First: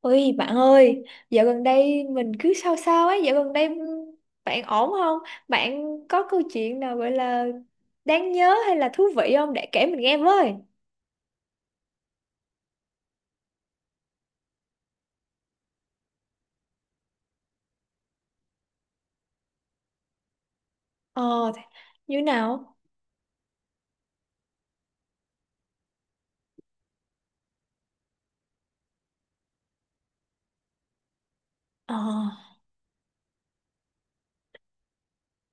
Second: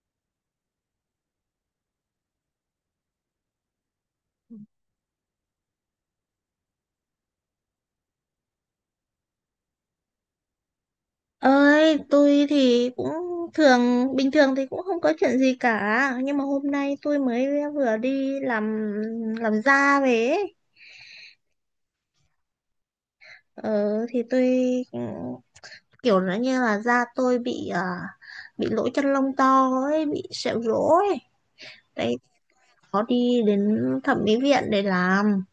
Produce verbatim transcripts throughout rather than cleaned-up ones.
Ôi bạn ơi, dạo gần đây mình cứ sao sao ấy, dạo gần đây bạn ổn không? Bạn có câu chuyện nào gọi là đáng nhớ hay là thú vị không để kể mình nghe với? Ơi, tôi thì cũng thường bình thường thì cũng không có chuyện gì cả, nhưng mà hôm nay tôi mới vừa đi làm làm da về ấy. Ờ, thế- như nào? ờ, thì tôi ừ, kiểu nó như là da tôi bị à, bị lỗ chân lông to ấy, bị sẹo rỗ ấy Ờ. đấy, có đi đến thẩm mỹ viện để làm.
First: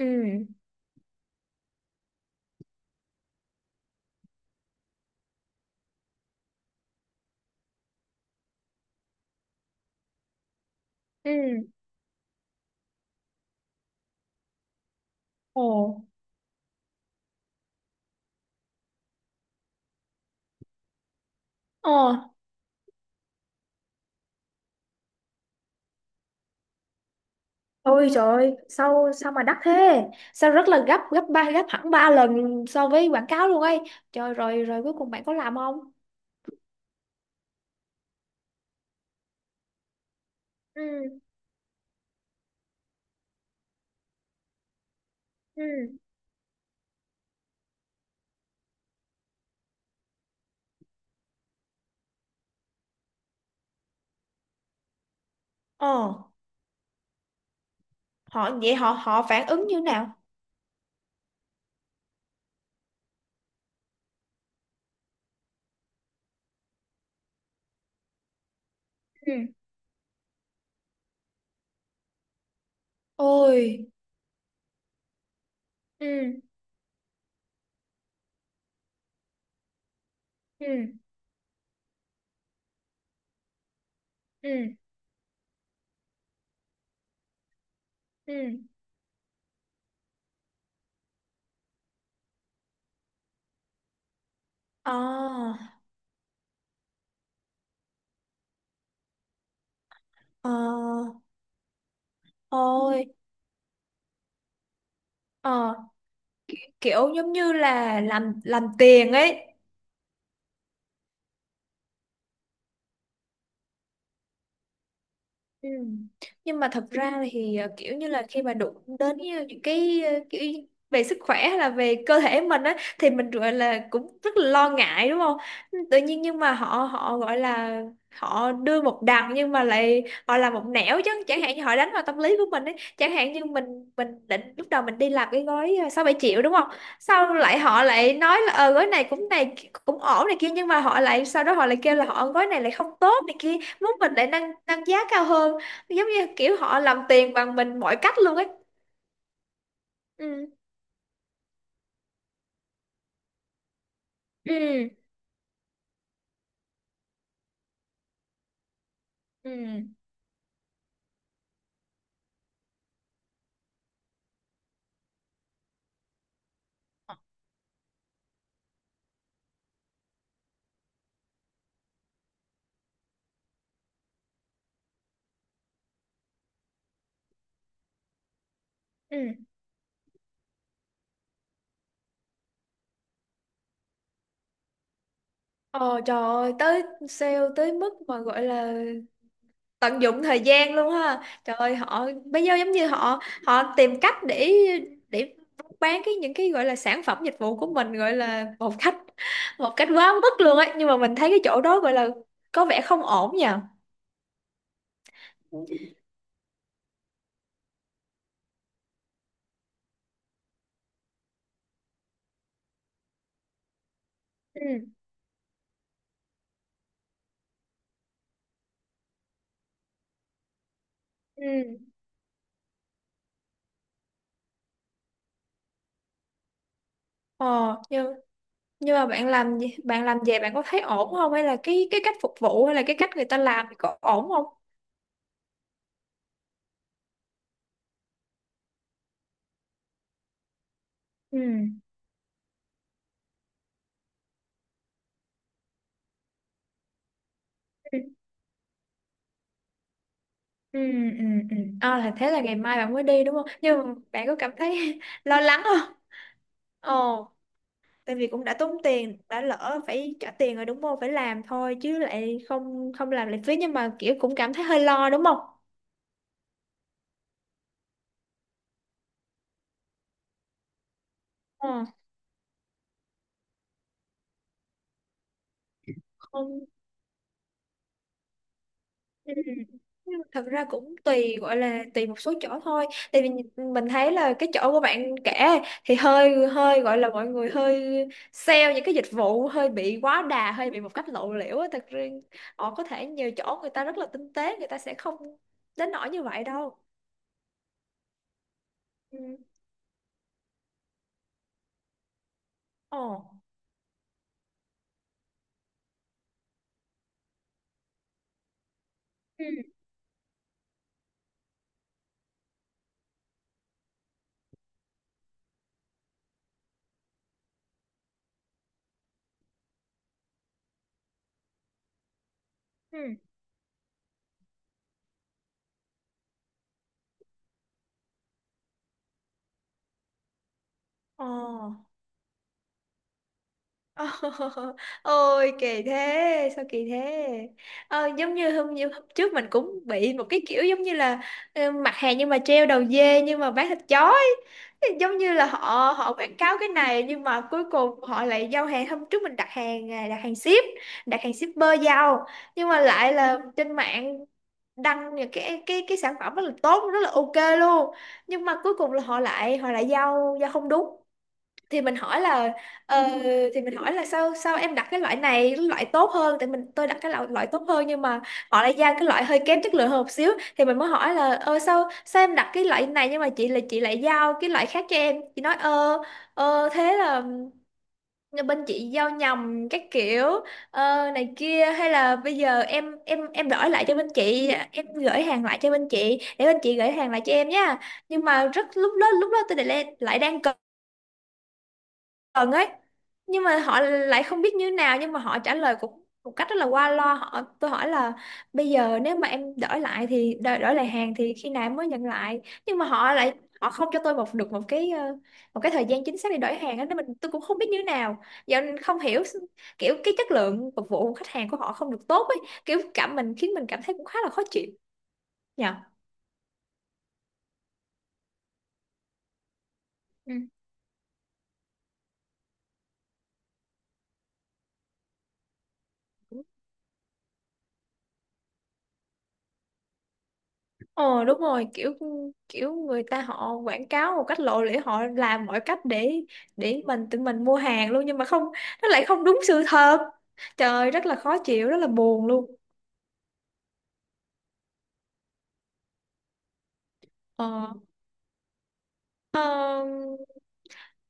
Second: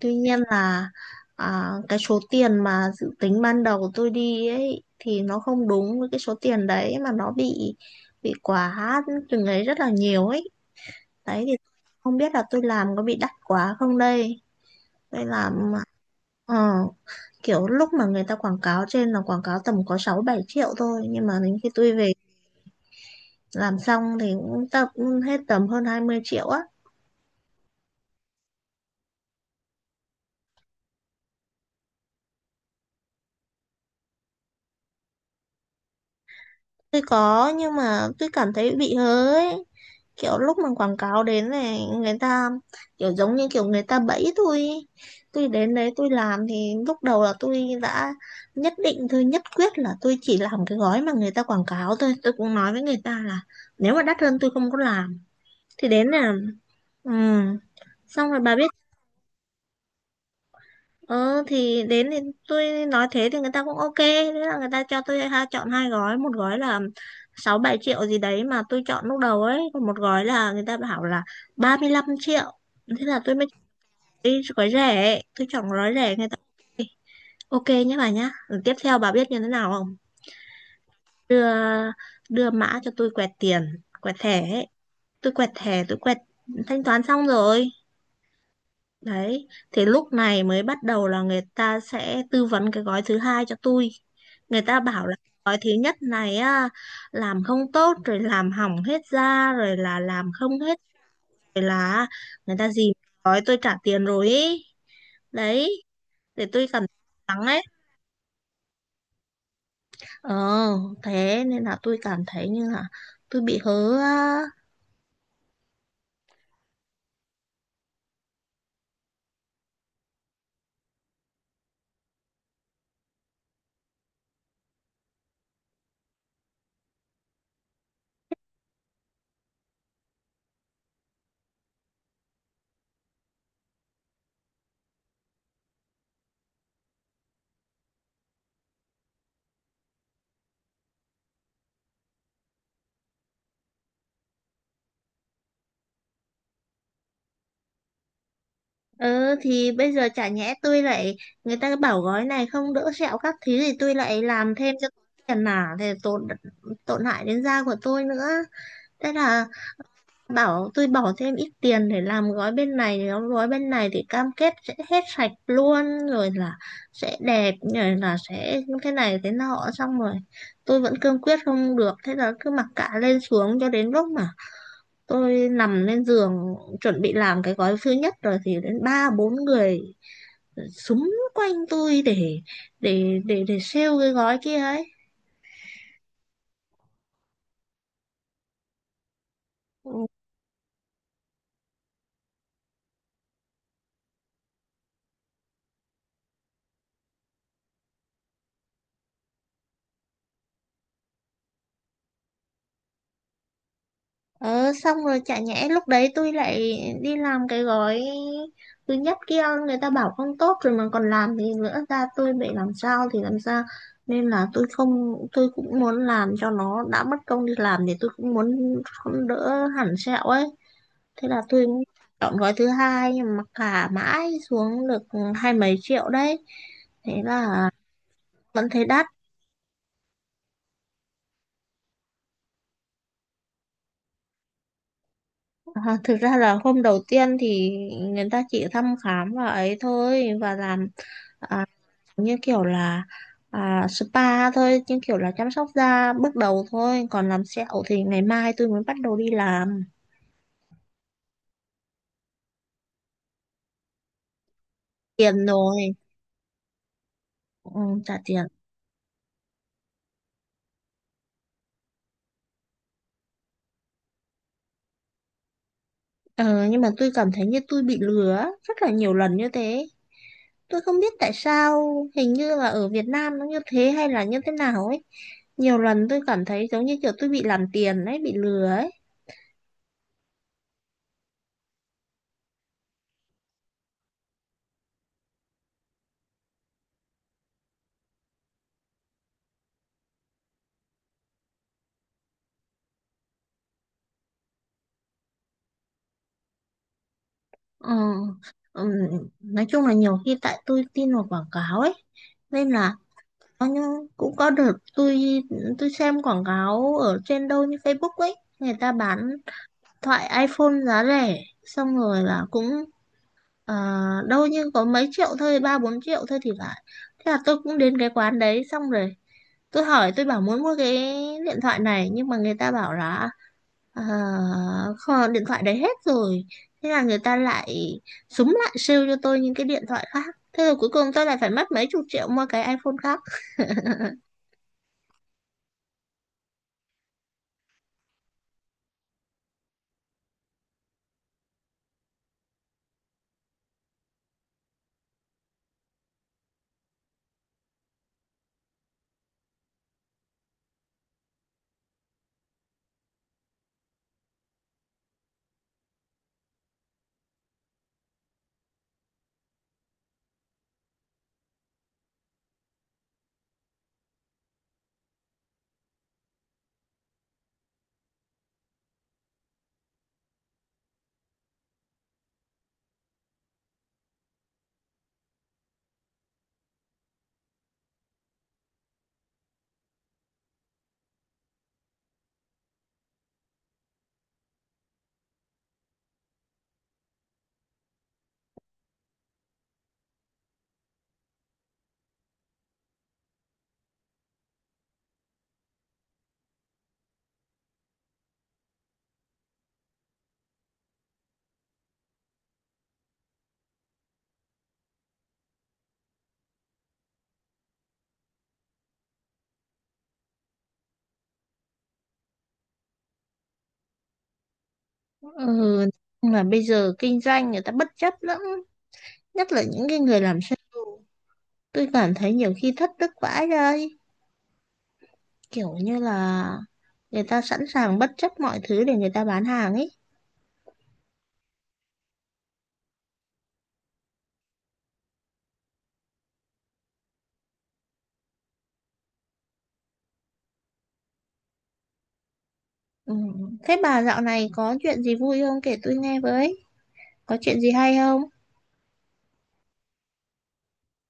Tuy nhiên là, à, cái số tiền mà dự tính ban đầu tôi đi ấy thì nó không đúng với cái số tiền đấy, mà nó bị bị quá từng ấy rất là nhiều ấy. Đấy thì Ừ. không biết là tôi làm có bị đắt quá không đây. Tôi Ồ. làm ờ, kiểu lúc mà người ta quảng cáo trên là quảng cáo tầm có sáu bảy triệu thôi, nhưng mà đến khi tôi về Ờ. làm xong thì cũng tập hết tầm hơn hai mươi triệu á. Ôi trời ơi, sao sao mà đắt thế? Sao rất là gấp, gấp ba, gấp hẳn ba lần so với quảng cáo luôn ấy. Trời, rồi rồi cuối cùng bạn có làm không? Tôi có nhưng mà tôi cảm thấy bị hớ ấy. Kiểu lúc mà Ừ, quảng cáo đến này, người ta kiểu giống như kiểu người ta bẫy tôi ý. Tôi ừ. đến đấy tôi làm thì lúc đầu là tôi đã nhất định, tôi nhất quyết là tôi chỉ làm cái gói mà người ta quảng cáo thôi, tôi cũng nói với người ta là nếu mà đắt hơn tôi không có làm. Thì đến Ờ, là ừ. xong rồi họ bà biết. vậy họ họ phản ứng như nào? Ờ thì đến thì tôi nói thế thì người ta cũng ok. Thế là người ta cho tôi, ha, chọn hai gói. Một gói là sáu bảy triệu gì đấy mà tôi chọn lúc Ừ. đầu ấy. Còn một gói là người ta bảo là 35 triệu. Thế là tôi mới chọn Ôi. cái gói rẻ ấy. Tôi chọn gói rẻ, người ta Ừ, ok nhé bà nhá. Rồi tiếp theo bà biết như thế nào không? ừ, Đưa, đưa mã cho tôi quẹt tiền, quẹt thẻ ấy. ừ, Tôi quẹt thẻ, tôi quẹt thanh toán xong rồi. ừ. Đấy, thì lúc này mới bắt đầu là người ta sẽ tư vấn cái gói thứ hai cho tôi. Người ta Ờ, bảo là gói thứ nhất này á, làm không tốt rồi, làm hỏng hết da rồi, là làm không hết, ờ, rồi là người ta gì thôi, gói tôi trả tiền rồi ý. ờ, Đấy, để tôi cần kiểu giống lắng như ấy. là làm làm tiền ấy. Ờ, thế nên là tôi cảm thấy như là tôi bị hớ á. Ừ. Nhưng mà thật ra thì ờ, kiểu như là khi mà đụng đến như những cái ờ, kiểu về sức khỏe hay là về cơ thể mình á, thì mình gọi là cũng rất là lo ngại đúng không? Tự nhiên nhưng mà họ họ gọi là họ đưa một đằng nhưng mà lại họ làm một nẻo, chứ chẳng hạn như họ đánh vào tâm lý của mình ấy. Chẳng hạn như mình mình định lúc đầu mình đi làm cái gói ờ, sáu bảy triệu đúng không, sau lại họ lại nói là ờ gói này cũng này cũng ổn này kia, nhưng mà họ lại sau đó họ lại kêu là họ gói này lại không tốt này kia, muốn mình lại nâng nâng giá cao hơn, giống như kiểu họ làm tiền bằng mình mọi cách luôn ấy. Ừ thì bây giờ chả Ừ, nhẽ tôi lại, người ta bảo gói này không đỡ sẹo các thứ thì tôi lại làm thêm cho ừ, tiền à, thì tổn tổn hại đến da của tôi nữa. Thế là ừ, bảo tôi bỏ thêm ít tiền để làm gói bên này, thì đóng gói bên này thì cam kết sẽ hết sạch luôn, rồi là sẽ đẹp, rồi là sẽ thế này thế nọ. Xong rồi tôi vẫn cương quyết không được, thế là cứ mặc cả lên xuống cho đến lúc mà tôi nằm lên giường chuẩn bị làm cái gói thứ nhất rồi, thì đến ba ừ. bốn người súng quanh tôi để để để để sale cái gói kia ấy. Ờ trời ơi, tới sale tới mức mà gọi là Ừ. tận dụng thời gian luôn ha. Trời ơi, họ bây giờ giống như họ họ tìm cách để để bán cái những cái gọi là sản phẩm dịch vụ của mình gọi là một cách một cách quá mức luôn ấy, nhưng mà mình thấy cái chỗ đó gọi là có vẻ không ổn nhỉ. ờ xong rồi chả nhẽ lúc đấy tôi lại đi làm cái gói thứ nhất kia, người ta bảo không tốt rồi mà còn làm thì nữa ra tôi bị làm sao thì làm sao. Nên là tôi Ừ, không, tôi cũng muốn làm cho nó đã mất công đi làm, thì tôi cũng muốn không đỡ hẳn sẹo ấy. Thế là tôi ừ. chọn gói thứ hai, nhưng mà cả mãi xuống được hai mấy triệu đấy, thế là Ờ, nhưng vẫn thấy nhưng mà đắt. bạn làm gì- bạn làm về bạn có thấy ổn không, hay là cái cái cách phục vụ hay là cái cách người ta làm thì có ổn không? À, thực ra là hôm đầu tiên thì người ta chỉ thăm khám và ấy thôi và làm, à, Ừ. như kiểu là, à, spa thôi, như kiểu là chăm sóc da bước đầu thôi, còn làm sẹo Ừ. thì ngày mai tôi mới bắt đầu đi làm Ừ, ừ, ừ. À, là thế là ngày mai bạn mới đi đúng không, nhưng mà bạn có cảm thấy lo tiền lắng không? rồi. Ồ, ừ, Trả tại vì cũng tiền. đã tốn tiền đã lỡ phải trả tiền rồi đúng không, phải làm thôi chứ lại không không làm lại phí, nhưng mà kiểu cũng cảm thấy hơi lo đúng không? Ờ, nhưng mà tôi cảm thấy như tôi bị lừa á, rất là nhiều lần như thế. Tôi không biết tại sao, Ờ. hình như là ở Việt Nam nó như thế hay là như thế nào ấy. Nhiều lần tôi cảm Không. thấy giống như kiểu tôi bị làm tiền ấy, bị lừa ấy. Ừ. Thật ra cũng tùy gọi là tùy một số chỗ thôi, tại vì mình thấy là cái chỗ của bạn kể thì hơi hơi gọi là mọi người hơi sale những cái dịch vụ hơi bị quá đà hơi bị một cách lộ liễu á, thật ra họ có thể nhiều chỗ người ta rất là tinh tế, người ta sẽ không đến nỗi như vậy đâu. Ờ, ừm, Ừ. nói chung là nhiều khi tại tôi tin vào quảng cáo ấy, nên là Ồ. có những cũng có đợt tôi tôi xem quảng cáo ở trên đâu như Facebook ấy, người ta bán Ừ. thoại iPhone giá rẻ, xong rồi là cũng, ờ, đâu như có mấy triệu thôi, ba bốn triệu thôi thì phải. Thế là tôi cũng đến cái quán đấy, xong rồi tôi hỏi, tôi bảo muốn mua cái điện thoại này, nhưng mà người ta bảo Ừ. là, À, kho- điện thoại đấy hết rồi. Thế là người ta lại súng lại sale cho tôi những cái điện thoại khác. Thế rồi cuối cùng Ồ. tôi lại phải mất mấy chục triệu mua cái iPhone khác. Ôi kỳ thế, sao kỳ thế. Ờ, giống như hôm như hôm trước mình cũng bị một cái kiểu giống như là ờ, mặt hàng nhưng mà treo đầu dê nhưng mà bán thịt chó ấy. Thì giống như là họ họ quảng cáo cái này nhưng mà cuối cùng họ lại giao hàng, hôm trước mình đặt hàng à, đặt hàng ship đặt hàng shipper giao, nhưng mà lại là trên mạng đăng những cái cái cái sản phẩm rất là tốt rất là ok luôn, nhưng mà cuối cùng là họ lại họ lại giao giao không đúng. Thì mình hỏi là ờ, thì mình hỏi là sao sao em đặt cái loại này, cái loại tốt hơn, tại mình tôi đặt cái loại, loại tốt hơn, nhưng mà họ lại giao cái loại hơi kém chất lượng hơn một xíu. Thì mình mới hỏi là ờ sao sao em đặt cái loại này, nhưng mà chị là chị lại giao cái loại khác cho em. Chị nói ờ ờ thế là bên chị giao nhầm các kiểu ờ, này kia, hay là bây giờ em em em đổi lại cho bên chị, em gửi hàng lại cho bên chị để bên chị gửi hàng lại cho em nha. Nhưng mà rất lúc đó lúc đó tôi lại lại đang cần gần ấy, nhưng mà họ lại không biết như thế nào, nhưng mà họ trả lời cũng một cách rất là qua loa. Họ tôi hỏi là bây giờ nếu mà em đổi lại thì đổi, đổi lại hàng thì khi nào em mới nhận lại, nhưng mà họ lại họ không cho tôi một được một cái ờ, một cái thời gian chính xác để đổi hàng á, nên mình tôi cũng không biết như thế nào giờ. Nên không hiểu s- kiểu cái chất lượng phục vụ của khách hàng của họ không được tốt ấy, kiểu cảm mình khiến mình cảm thấy cũng khá là khó chịu Ừ, nhờ. mà bây giờ kinh doanh người ta bất chấp lắm, nhất là những cái người Ừ. làm sale tôi cảm thấy nhiều khi thất đức vãi đây. Kiểu như là người ta sẵn sàng bất chấp mọi thứ để người ta bán hàng ấy. Ờ đúng rồi, kiểu kiểu người ta họ quảng cáo một cách lộ liễu, họ làm mọi cách để để mình tự mình mua hàng luôn, nhưng mà không, nó lại không đúng sự thật. Trời ơi, rất là khó chịu rất là buồn luôn. Ừ. Thế bà dạo này có chuyện gì vui không, kể tôi nghe với, có chuyện gì ờ, hay không? ờ,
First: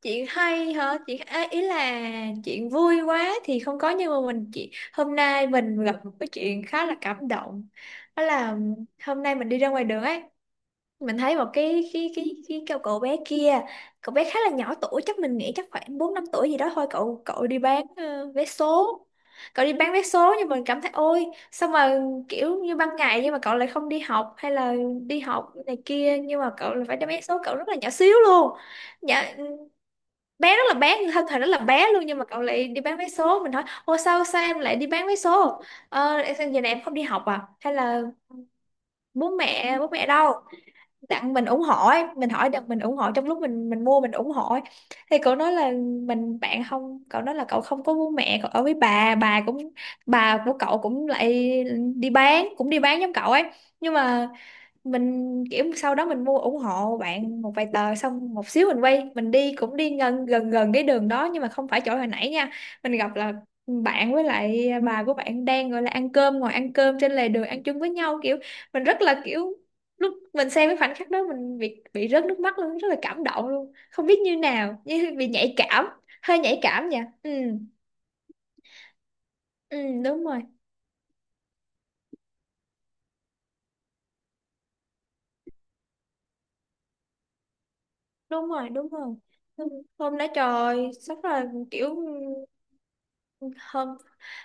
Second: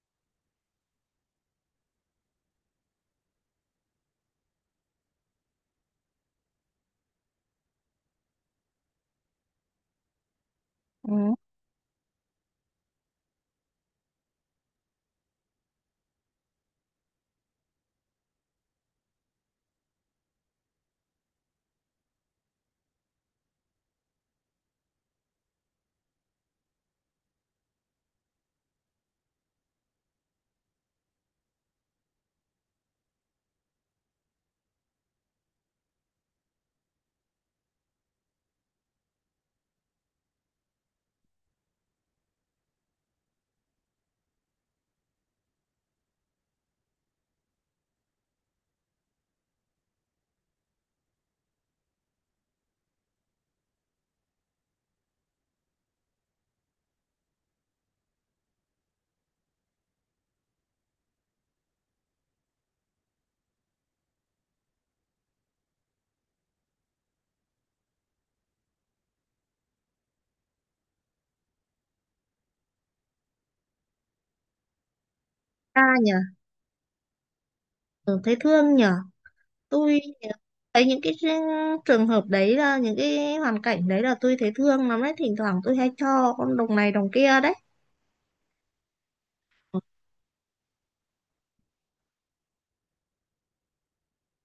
chuyện hay hả, chuyện à, ý là chuyện vui quá thì không có, nhưng mà mình chị hôm nay mình gặp một cái chuyện khá là cảm động. Đó là hôm nay mình đi ra ngoài đường ấy, Ừ. mình thấy một cái cái cái cái cậu cậu bé kia, cậu bé khá là nhỏ tuổi, chắc mình nghĩ chắc khoảng bốn năm tuổi gì đó thôi. Cậu cậu đi bán ờ, vé số, cậu đi bán vé số, nhưng mình cảm thấy ôi sao mà kiểu như ban ngày nhưng mà cậu lại không đi học hay là đi học này kia, nhưng mà cậu lại phải đem vé số, cậu rất là nhỏ xíu luôn, nhỏ bé, rất là bé, thân thể rất là bé luôn, nhưng mà cậu lại đi bán vé số. Mình hỏi ô sao sao em lại đi bán vé số, ờ giờ này em không đi học à, hay là bố mẹ bố mẹ đâu, tặng mình ủng hộ ấy. Mình hỏi được mình ủng hộ, trong lúc mình mình mua mình ủng hộ ấy. Thì cậu nói là mình bạn không cậu nói là cậu không có bố mẹ, cậu ở với bà bà cũng, bà của cậu cũng lại đi bán, cũng đi bán giống cậu ấy. Nhưng mà mình kiểu sau đó mình mua ủng hộ bạn một vài tờ, xong một xíu mình quay mình đi cũng đi gần gần gần cái đường đó nhưng mà không phải chỗ hồi nãy nha. Mình gặp là bạn với lại bà của bạn đang gọi là ăn cơm, ngồi ăn cơm trên lề đường ăn chung với nhau, kiểu mình rất là kiểu lúc mình xem cái khoảnh khắc đó mình bị bị rớt nước mắt luôn, rất là cảm động luôn không biết như nào, như bị nhạy Ta cảm, nhỉ. hơi nhạy cảm nha. Ừ. Ừ, thấy thương nhỉ. Ừ, Tôi đúng rồi, thấy những cái trường hợp đấy, là những cái hoàn cảnh đấy là tôi thấy thương lắm đấy, thỉnh thoảng tôi hay cho con đồng này đồng kia đấy. đúng rồi, đúng rồi, hôm hôm đó trời sắp là kiểu không,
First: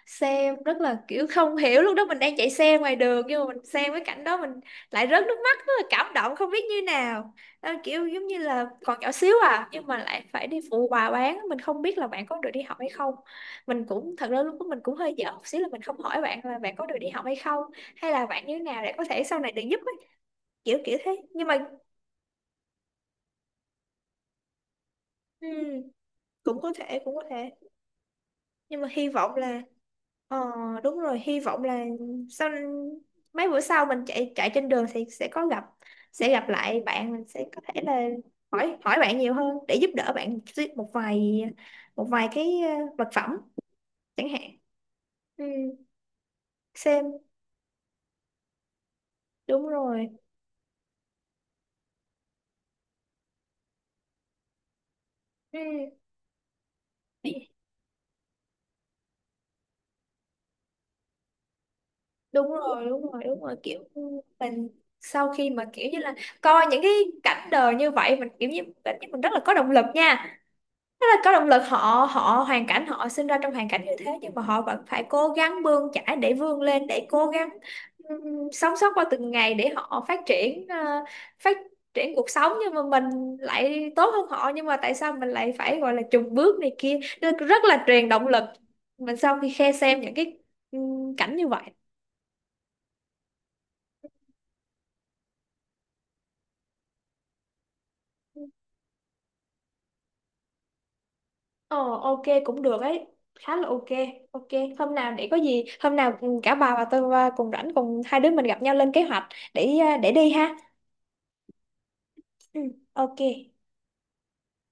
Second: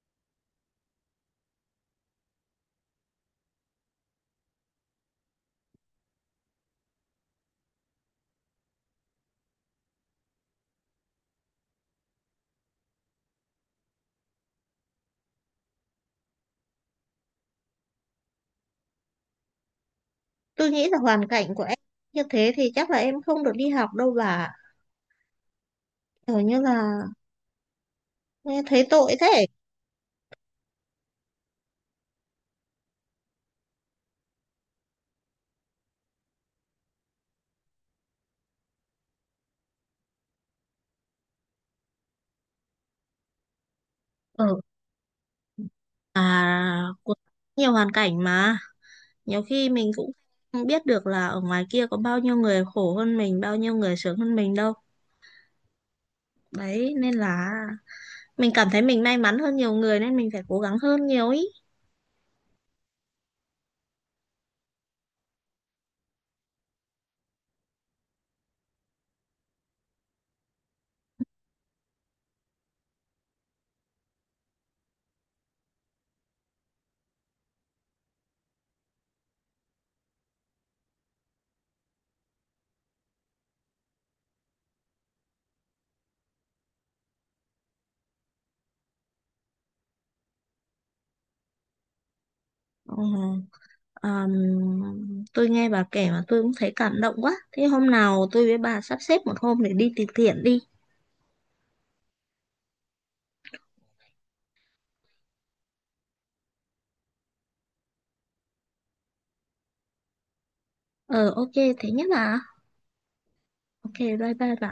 xe rất là, kiểu không hiểu lúc đó mình đang chạy xe ngoài đường nhưng mà mình xem cái cảnh đó mình lại rớt nước mắt, rất là cảm động không biết như nào. Ờ, kiểu giống như là còn nhỏ xíu à nhưng mà lại phải đi phụ bà bán, mình không biết là bạn có được đi học hay không. Mình cũng thật ra lúc đó mình cũng hơi dở một xíu là mình không hỏi bạn là bạn có được đi học hay không hay là bạn như thế nào để có thể sau này được giúp ấy. Tôi Kiểu nghĩ là kiểu thế hoàn nhưng cảnh mà, của em như thế thì chắc là em không được đi học đâu bà, ừm, kiểu như cũng có là thể cũng có thể, nghe nhưng thấy mà hy tội vọng thế. là. Ờ, đúng rồi, hy vọng là sau mấy bữa sau mình chạy chạy trên đường thì sẽ có gặp sẽ gặp lại bạn. Mình sẽ có thể là hỏi hỏi bạn nhiều hơn để giúp đỡ bạn, xí- một vài một vài cái ờ, vật phẩm chẳng hạn. Ừ. Ừ, À, có xem nhiều hoàn cảnh mà nhiều đúng khi mình rồi. cũng không biết được là ở ngoài kia có bao nhiêu người khổ hơn mình, bao nhiêu người sướng hơn mình đâu. Ừ, Đấy nên là mình cảm thấy mình may mắn hơn nhiều người, nên mình phải cố gắng hơn nhiều ý. đúng rồi, đúng rồi, đúng rồi. Kiểu mình sau khi mà kiểu như là coi những cái cảnh đời như vậy, mình kiểu như cảm giác mình rất là có động lực nha. Rất là có động lực, họ họ hoàn cảnh họ sinh ra trong hoàn cảnh như thế, nhưng mà họ vẫn phải cố gắng bươn chải để vươn lên để cố gắng ừm, sống sót qua từng ngày để họ phát triển ờ, phát triển cuộc sống, nhưng mà mình lại tốt hơn họ, nhưng mà tại sao mình lại phải gọi là chùn bước này kia? Nó rất là truyền động lực mình sau khi khe xem những cái ừm, cảnh như vậy. Ừ. Ờm, tôi nghe bà kể mà tôi cũng thấy cảm động quá. Thế hôm nào tôi với bà sắp xếp một hôm để đi từ thiện đi. Ờ ok cũng được ấy, khá là ok, ok. Hôm nào để có gì hôm nào cả bà và tôi và cùng rảnh cùng hai đứa mình gặp nhau lên kế hoạch để à, để đi ha. Ờ, ok, thế nhất là. Ừ, ok. Ok, bye bye bà.